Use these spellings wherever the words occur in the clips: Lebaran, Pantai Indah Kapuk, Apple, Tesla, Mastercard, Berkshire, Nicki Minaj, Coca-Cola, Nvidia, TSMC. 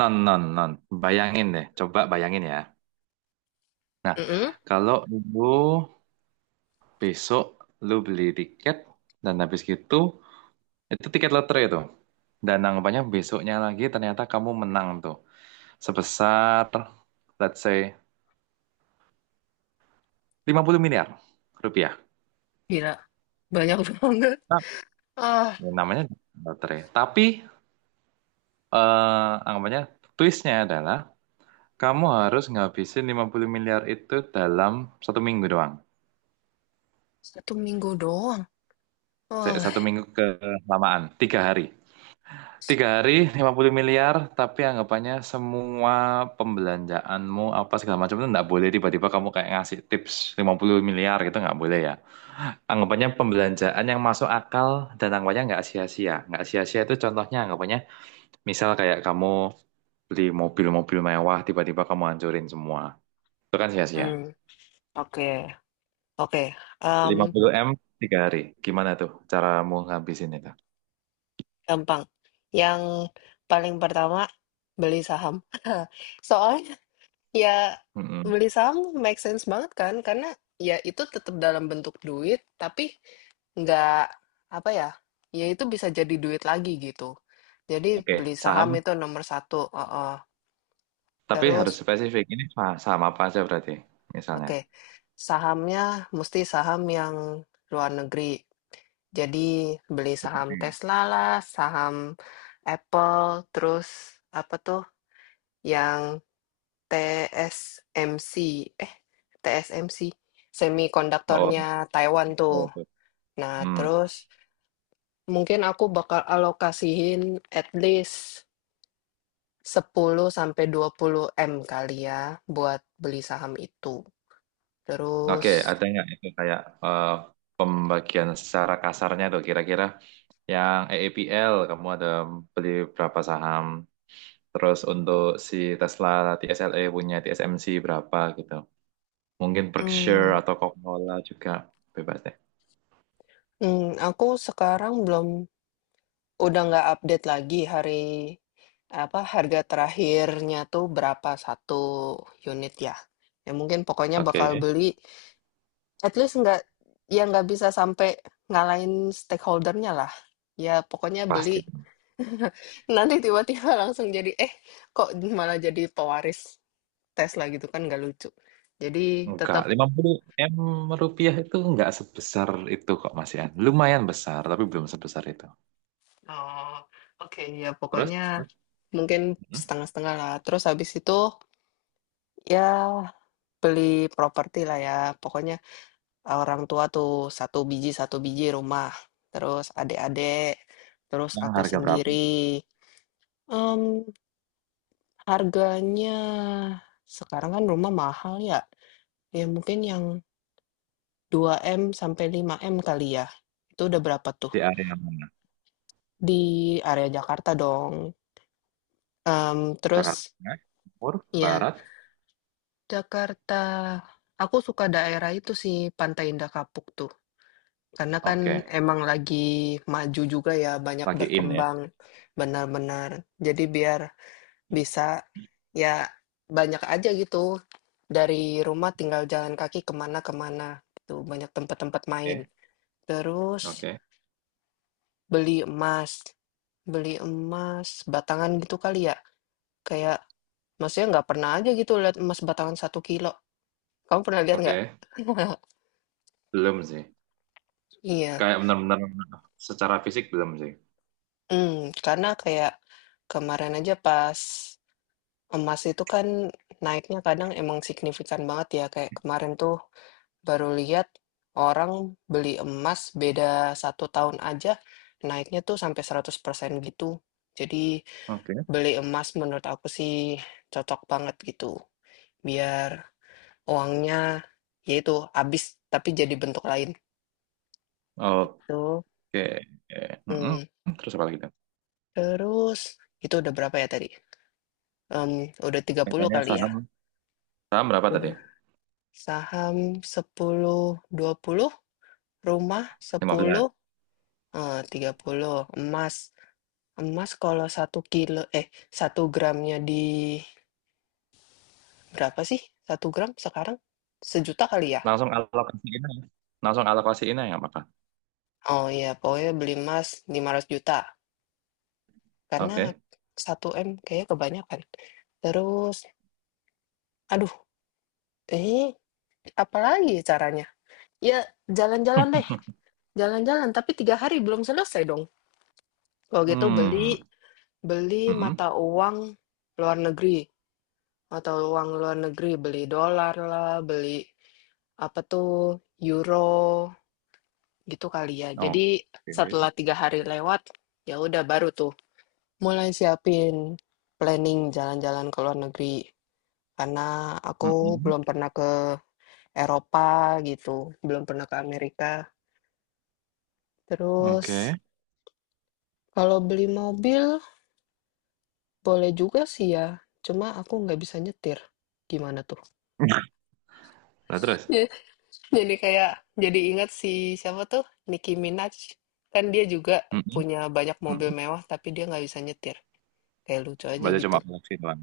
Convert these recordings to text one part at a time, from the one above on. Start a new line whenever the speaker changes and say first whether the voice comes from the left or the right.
right: Non, non, non. Bayangin deh, coba bayangin ya. Nah,
left: Mhm,
right: kalau lu besok lu beli tiket dan habis gitu, itu tiket lotre tuh. Dan anggapannya besoknya lagi ternyata kamu menang tuh. Sebesar, let's say, 50 miliar rupiah.
left: gila. Banyak banget.
right: Nah,
left: Ah,
right: namanya lotre. Tapi, anggapannya twistnya adalah kamu harus ngabisin 50 miliar itu dalam satu minggu doang.
left: satu minggu doang. Wah.
right: Satu minggu kelamaan, tiga hari. Tiga hari, 50 miliar, tapi anggapannya semua pembelanjaanmu apa segala macam itu nggak boleh tiba-tiba kamu kayak ngasih tips 50 miliar gitu nggak boleh ya. Anggapannya pembelanjaan yang masuk akal dan anggapannya nggak sia-sia. Nggak sia-sia itu contohnya anggapannya misal kayak kamu beli mobil-mobil mewah tiba-tiba kamu hancurin semua. Itu kan sia-sia.
left: Hmm, oke, oke. Em,
right: 50 M tiga hari. Gimana tuh caramu ngabisin itu?
left: Gampang. Yang paling pertama beli saham. Soalnya ya
right: Mm-mm.
left: beli saham make sense banget kan, karena ya itu tetap dalam bentuk duit, tapi nggak apa ya, ya itu bisa jadi duit lagi gitu. Jadi
right: Oke,
left: beli saham
right: saham.
left: itu nomor satu. Uh-uh.
right: Tapi
left: Terus,
right: harus spesifik. Ini saham apa aja berarti misalnya.
left: oke, sahamnya mesti saham yang luar negeri. Jadi beli saham
right: Seperti.
left: Tesla lah, saham Apple, terus apa tuh yang TSMC, eh, TSMC,
right: Oh,
left: semikonduktornya Taiwan tuh.
right: betul, betul.
left: Nah,
right: Hmm.
left: terus mungkin aku bakal alokasiin at least 10 sampai 20 M kali ya buat beli saham itu. Terus,
right: Oke, ada nggak itu kayak eh, pembagian secara kasarnya tuh kira-kira yang EEPL kamu ada beli berapa saham, terus untuk si Tesla TSLE punya TSMC berapa gitu. Mungkin Berkshire
left: hmm,
right: atau Coca-Cola juga bebas deh.
left: Aku sekarang belum udah nggak update lagi hari apa, harga terakhirnya tuh berapa satu unit ya. Ya mungkin pokoknya bakal
right: Oke,
left: beli at least nggak ya nggak bisa sampai ngalahin stakeholder-nya lah. Ya pokoknya beli,
right: pasti.
left: nanti tiba-tiba langsung jadi, eh, kok malah jadi pewaris Tesla gitu kan nggak lucu. Jadi
right: Enggak,
left: tetap,
right: 50 M rupiah itu enggak sebesar itu kok Mas Ian. Lumayan besar, tapi belum sebesar itu.
left: eee, oke ya
right: Terus,
left: pokoknya
right: terus?
left: mungkin
right: Hmm?
left: setengah-setengah lah. Terus habis itu ya beli properti lah ya, pokoknya ah, orang tua tuh satu biji rumah, terus adik-adik, terus
right: Yang
left: aku
right: harga berapa?
left: sendiri. Mmm, Harganya sekarang kan rumah mahal ya, ya mungkin yang 2 m sampai 5 m kali ya, itu udah berapa tuh?
right: Di area mana?
left: Di area Jakarta dong, terus
right: Jakarta Tengah, Timur,
left: ya
right: Barat.
left: Jakarta, aku suka daerah itu sih, Pantai Indah Kapuk tuh. Karena kan
right: Oke,
left: emang lagi maju juga ya, banyak
right: lagi in ya.
left: berkembang benar-benar. Jadi biar bisa ya banyak aja gitu. Dari rumah tinggal jalan kaki kemana-kemana. Tuh banyak tempat-tempat main.
right: Oke,
left: Terus
right: oke,
left: beli emas. Beli emas batangan gitu kali ya. Kayak maksudnya nggak pernah aja gitu lihat emas batangan satu kilo. Kamu pernah lihat nggak?
right: oke. Belum sih.
left: Iya.
right: Kayak benar-benar secara fisik belum sih.
left: Hmm, karena kayak kemarin aja pas emas itu kan naiknya kadang emang signifikan banget ya, kayak kemarin tuh baru lihat orang beli emas beda satu tahun aja naiknya tuh sampai 100% gitu. Jadi
right: Oke,
left: beli emas menurut aku sih cocok banget gitu, biar uangnya yaitu habis tapi jadi bentuk lain
right: oke.
left: gitu.
right: Mm-mm.
left: Mmm,
right: Terus apa lagi tuh?
left: Terus itu udah berapa ya tadi? Mmm, udah 30
right: Katanya
left: kali ya?
right: saham. Saham berapa tadi?
left: Udah. Saham 10 20, rumah
right: Lima belas,
left: 10, 30 emas. Emas kalau satu kilo eh, satu gramnya di berapa sih? Satu gram sekarang sejuta kali ya?
right: langsung alokasiin aja. Langsung alokasiin aja nggak apa-apa.
left: Oh iya, pokoknya beli emas 500 juta karena
right: Oke.
left: satu m kayaknya kebanyakan. Terus aduh, eh, apa lagi caranya? Ya jalan-jalan deh, jalan-jalan tapi tiga hari belum selesai dong. Kalau gitu beli
right: Hmm.
left: beli
right: Mm-mm.
left: mata uang luar negeri atau uang luar negeri beli dolar lah, beli apa tuh euro gitu kali ya. Jadi
right: Oke.
left: setelah tiga hari lewat ya udah baru tuh mulai siapin planning jalan-jalan ke luar negeri karena aku
right: Mm-mm.
left: belum pernah ke Eropa gitu, belum pernah ke Amerika. Terus
right: Oke.
left: kalau beli mobil boleh juga sih ya, cuma aku nggak bisa nyetir. Gimana tuh?
right: Nah, terus?
left: Ya jadi kayak jadi ingat si siapa tuh Nicki Minaj kan dia juga
right: Mm-mm.
left: punya banyak mobil
right: Mm-mm.
left: mewah tapi dia nggak bisa nyetir, kayak lucu aja
right: Berarti
left: gitu.
right: cuma koleksi doang.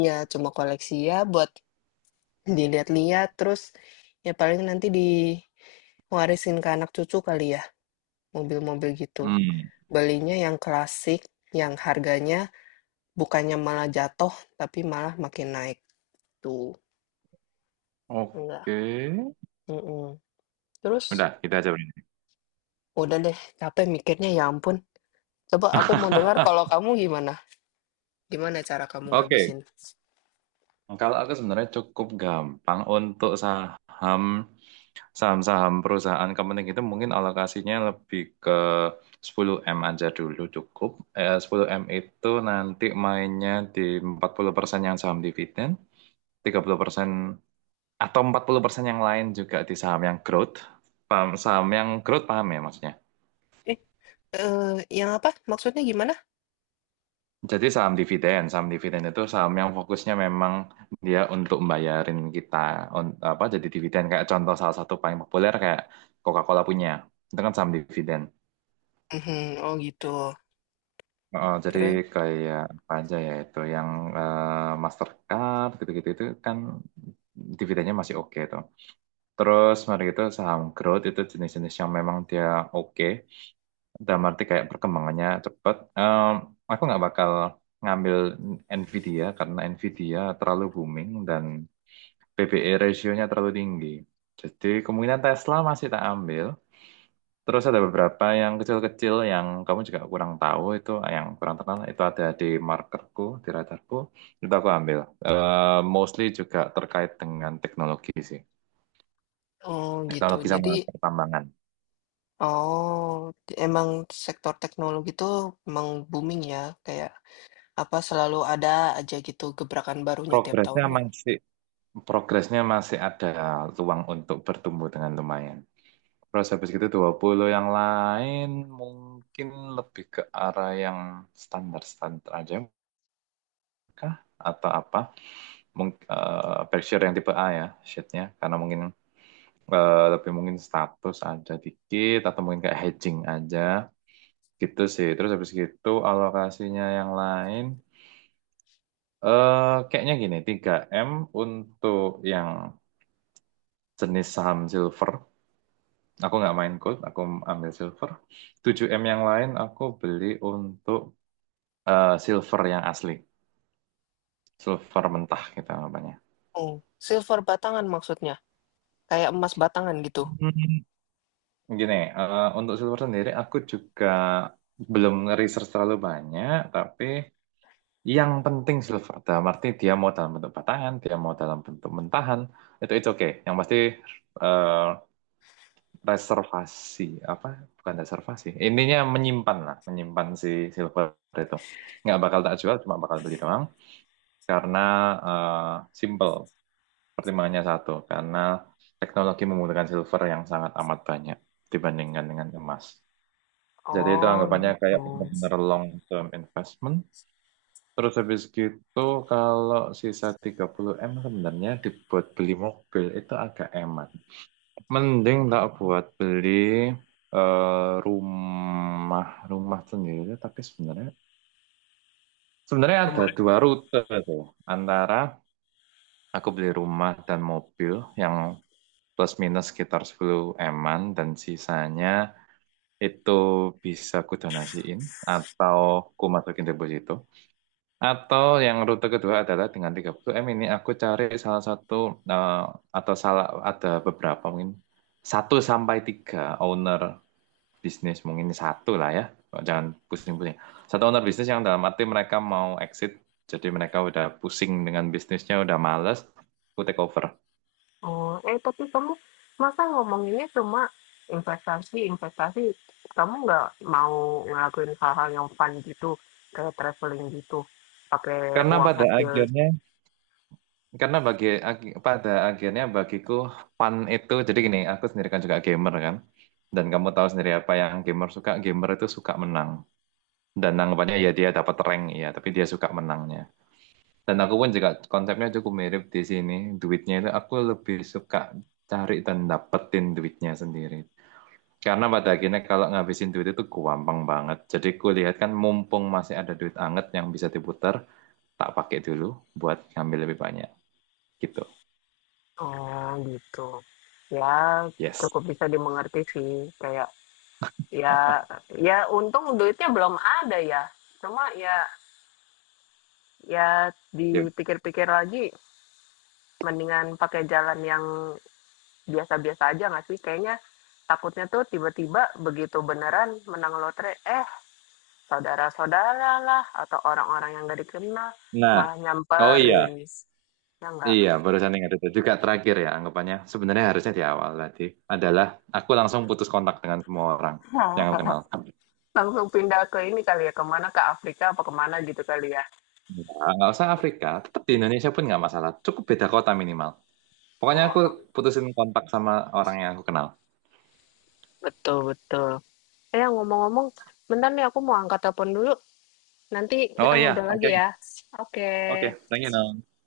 left: Iya, cuma koleksi ya buat dilihat-lihat terus, ya paling nanti diwarisin ke anak cucu kali ya mobil-mobil gitu.
right: Hmm.
left: Belinya yang klasik, yang harganya bukannya malah jatuh tapi malah makin naik tuh enggak.
right: Oke.
left: mm Terus
right: Udah, kita aja berarti.
left: udah deh capek mikirnya ya ampun, coba aku mau dengar kalau kamu gimana. Gimana cara kamu
right: Oke,
left: ngabisin?
right: kalau aku sebenarnya cukup gampang untuk saham saham-saham perusahaan kepenting itu mungkin alokasinya lebih ke 10M aja dulu cukup. 10M itu nanti mainnya di 40% yang saham dividen, 30% atau 40% yang lain juga di saham yang growth. Paham, saham yang growth paham ya maksudnya?
left: Eh, yang apa? Maksudnya gimana?
right: Jadi saham dividen itu saham yang fokusnya memang dia untuk membayarin kita apa jadi dividen kayak contoh salah satu paling populer kayak Coca-Cola punya. Itu kan saham dividen.
left: Mhm, oh gitu.
right: Oh, jadi
left: Terus
right: kayak apa aja ya itu yang Mastercard gitu-gitu itu kan dividennya masih oke tuh. Terus mari itu saham growth itu jenis-jenis yang memang dia oke. Dalam arti kayak perkembangannya cepat. Aku nggak bakal ngambil Nvidia karena Nvidia terlalu booming dan PBE rasionya terlalu tinggi. Jadi kemungkinan Tesla masih tak ambil. Terus ada beberapa yang kecil-kecil yang kamu juga kurang tahu itu, yang kurang terkenal itu ada di markerku, di radarku, itu aku ambil. Mostly juga terkait dengan teknologi sih,
left: oh gitu.
right: teknologi
left: Jadi
right: sama pertambangan.
left: oh, emang sektor teknologi itu emang booming ya, kayak apa, selalu ada aja gitu gebrakan barunya tiap
right: Progresnya
left: tahunnya.
right: masih Progresnya masih ada ruang untuk bertumbuh dengan lumayan. Terus habis gitu 20 yang lain mungkin lebih ke arah yang standar-standar aja kah? Atau apa? Mungkin berkshire yang tipe A ya, shitnya. Karena mungkin lebih mungkin status ada dikit atau mungkin kayak hedging aja gitu sih. Terus habis gitu alokasinya yang lain kayaknya gini, 3 M untuk yang jenis saham silver. Aku nggak main gold, aku ambil silver. 7 M yang lain aku beli untuk silver yang asli. Silver mentah gitu namanya.
left: Oh, silver batangan maksudnya? Kayak emas batangan gitu?
right: Hmm. Gini, untuk silver sendiri aku juga belum research terlalu banyak, tapi yang penting silver. Dalam arti dia mau dalam bentuk batangan, dia mau dalam bentuk mentahan, itu oke. Yang pasti eh, reservasi apa bukan reservasi intinya menyimpan lah menyimpan si silver itu nggak bakal tak jual cuma bakal beli doang karena simple pertimbangannya satu karena teknologi membutuhkan silver yang sangat amat banyak dibandingkan dengan emas jadi itu
left: Oh
right: anggapannya
left: gitu.
right: kayak benar long term investment. Terus habis gitu kalau sisa 30M sebenarnya dibuat beli mobil itu agak emas. Mending tak buat beli eh, rumah rumah sendiri, tapi sebenarnya sebenarnya ada dua rute tuh antara aku beli rumah dan mobil yang plus minus sekitar 10 eman dan sisanya itu bisa ku donasiin atau ku masukin deposito, atau yang rute kedua adalah dengan 30 M ini aku cari salah satu eh, atau salah ada beberapa mungkin satu sampai tiga owner bisnis mungkin satu lah ya. Oh, jangan pusing-pusing, satu owner bisnis yang dalam arti mereka mau exit jadi mereka udah pusing dengan bisnisnya udah males aku take over
left: Oh, eh, tapi kamu masa ngomonginnya cuma investasi, investasi. Kamu nggak mau ngelakuin hal-hal yang fun gitu, kayak traveling gitu, pakai
right: karena
left: uang
right: pada
left: hasil.
right: akhirnya karena pada akhirnya bagiku fun itu jadi gini aku sendiri kan juga gamer kan dan kamu tahu sendiri apa yang gamer suka gamer itu suka menang dan anggapannya ya dia dapat rank ya tapi dia suka menangnya. Dan aku pun juga konsepnya cukup mirip di sini. Duitnya itu aku lebih suka cari dan dapetin duitnya sendiri. Karena pada akhirnya kalau ngabisin duit itu gampang banget. Jadi kulihat kan mumpung masih ada duit anget yang bisa diputar, tak pakai dulu buat ngambil lebih banyak. Gitu.
left: Oh, gitu. Ya
right: Yes.
left: cukup bisa dimengerti sih, kayak ya, ya untung duitnya belum ada ya. Cuma ya, ya
right: Ya.
left: dipikir-pikir lagi, mendingan pakai jalan yang biasa-biasa aja nggak sih? Kayaknya takutnya tuh tiba-tiba begitu beneran menang lotre, eh, saudara-saudara lah atau orang-orang yang nggak dikenal
right: Nah,
left: malah
right: oh iya.
left: nyamperin. Ya nggak?
right: Iya, barusan ingat itu juga terakhir ya anggapannya. Sebenarnya harusnya di awal tadi adalah aku langsung putus kontak dengan semua orang yang aku kenal.
left: Langsung pindah ke ini kali ya, kemana ke Afrika apa kemana gitu kali ya.
right: Nah, nggak usah Afrika, tetap di Indonesia pun nggak masalah. Cukup beda kota minimal. Pokoknya aku
left: Oh,
right: putusin kontak sama orang yang aku kenal.
left: betul, betul. Eh, ngomong-ngomong, bentar nih aku mau angkat telepon dulu. Nanti kita
right: Oh iya,
left: ngobrol lagi
right: oke,
left: ya. Oke.
right: oke, thank you, Nong.